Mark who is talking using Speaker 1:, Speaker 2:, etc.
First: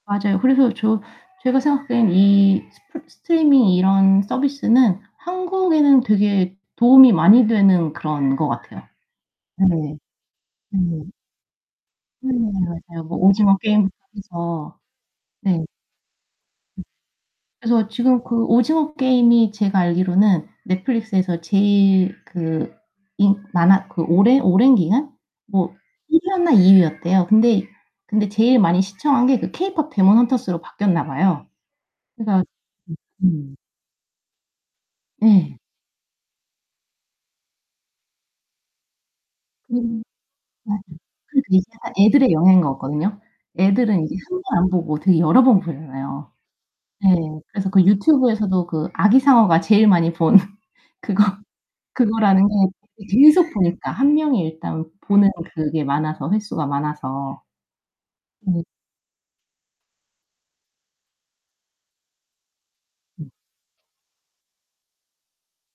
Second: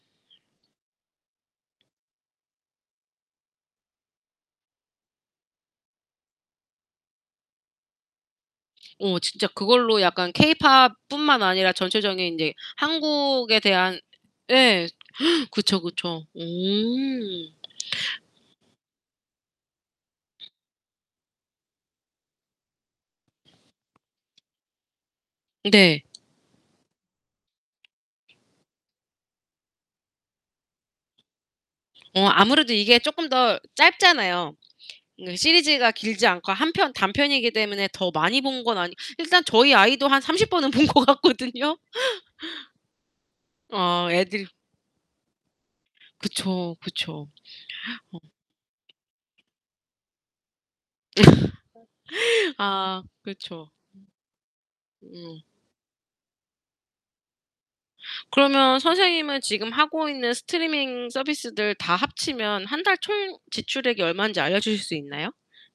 Speaker 1: 맞아요 그래서 저 제가 생각하기에는 이 스프 스트리밍 이런 서비스는 한국에는 되게 도움이 많이 되는 그런 것 같아요.
Speaker 2: 어 진짜
Speaker 1: 네.
Speaker 2: 그걸로 약간 케이팝
Speaker 1: 네.
Speaker 2: 뿐만 아니라
Speaker 1: 네.
Speaker 2: 전체적인 이제
Speaker 1: 맞아요. 뭐 오징어
Speaker 2: 한국에
Speaker 1: 게임부터
Speaker 2: 대한
Speaker 1: 해서.
Speaker 2: 예.
Speaker 1: 네.
Speaker 2: 그쵸, 그쵸. 오.
Speaker 1: 그래서 지금 그 오징어 게임이 제가 알기로는 넷플릭스에서 제일 그 인 많아 그 오랜 오랜 기간? 뭐
Speaker 2: 네.
Speaker 1: 1위였나 2위였대요. 근데 근데 제일 많이 시청한 게 그 케이팝 데몬 헌터스로 바뀌었나 봐요.
Speaker 2: 어
Speaker 1: 그래서
Speaker 2: 아무래도
Speaker 1: 음.
Speaker 2: 이게 쪼끔
Speaker 1: 음.
Speaker 2: 더 짧잖아요. 그
Speaker 1: 예.
Speaker 2: 시리즈가 길지 않고 1 편 단편이기 때문에 더 많이 본 건 아니 일단 저희
Speaker 1: 그
Speaker 2: 아이도 한 30 번은 본 것
Speaker 1: [unintelligible]
Speaker 2: 같거든요.
Speaker 1: 애들의 영향인 것 같거든요. 애들은
Speaker 2: 아
Speaker 1: 이제 1
Speaker 2: 애들
Speaker 1: 번 안 보고 되게 여러 번 보잖아요.
Speaker 2: 그쵸,
Speaker 1: 네.
Speaker 2: 그쵸.
Speaker 1: 그래서 그
Speaker 2: 어.
Speaker 1: 유튜브에서도 그 아기상어가 제일 많이 본 그거 그거라는 게
Speaker 2: 아
Speaker 1: 계속
Speaker 2: 그렇죠.
Speaker 1: 보니까 1 명이 일단 보는
Speaker 2: 음.
Speaker 1: 그게 많아서. 횟수가 많아서. 네.
Speaker 2: 그러면 선생님은 지금 하고 있는 스트리밍 서비스들 다 합치면 1 달
Speaker 1: 음.
Speaker 2: 총 지출액이 얼만지 알려 주실 수 있나요?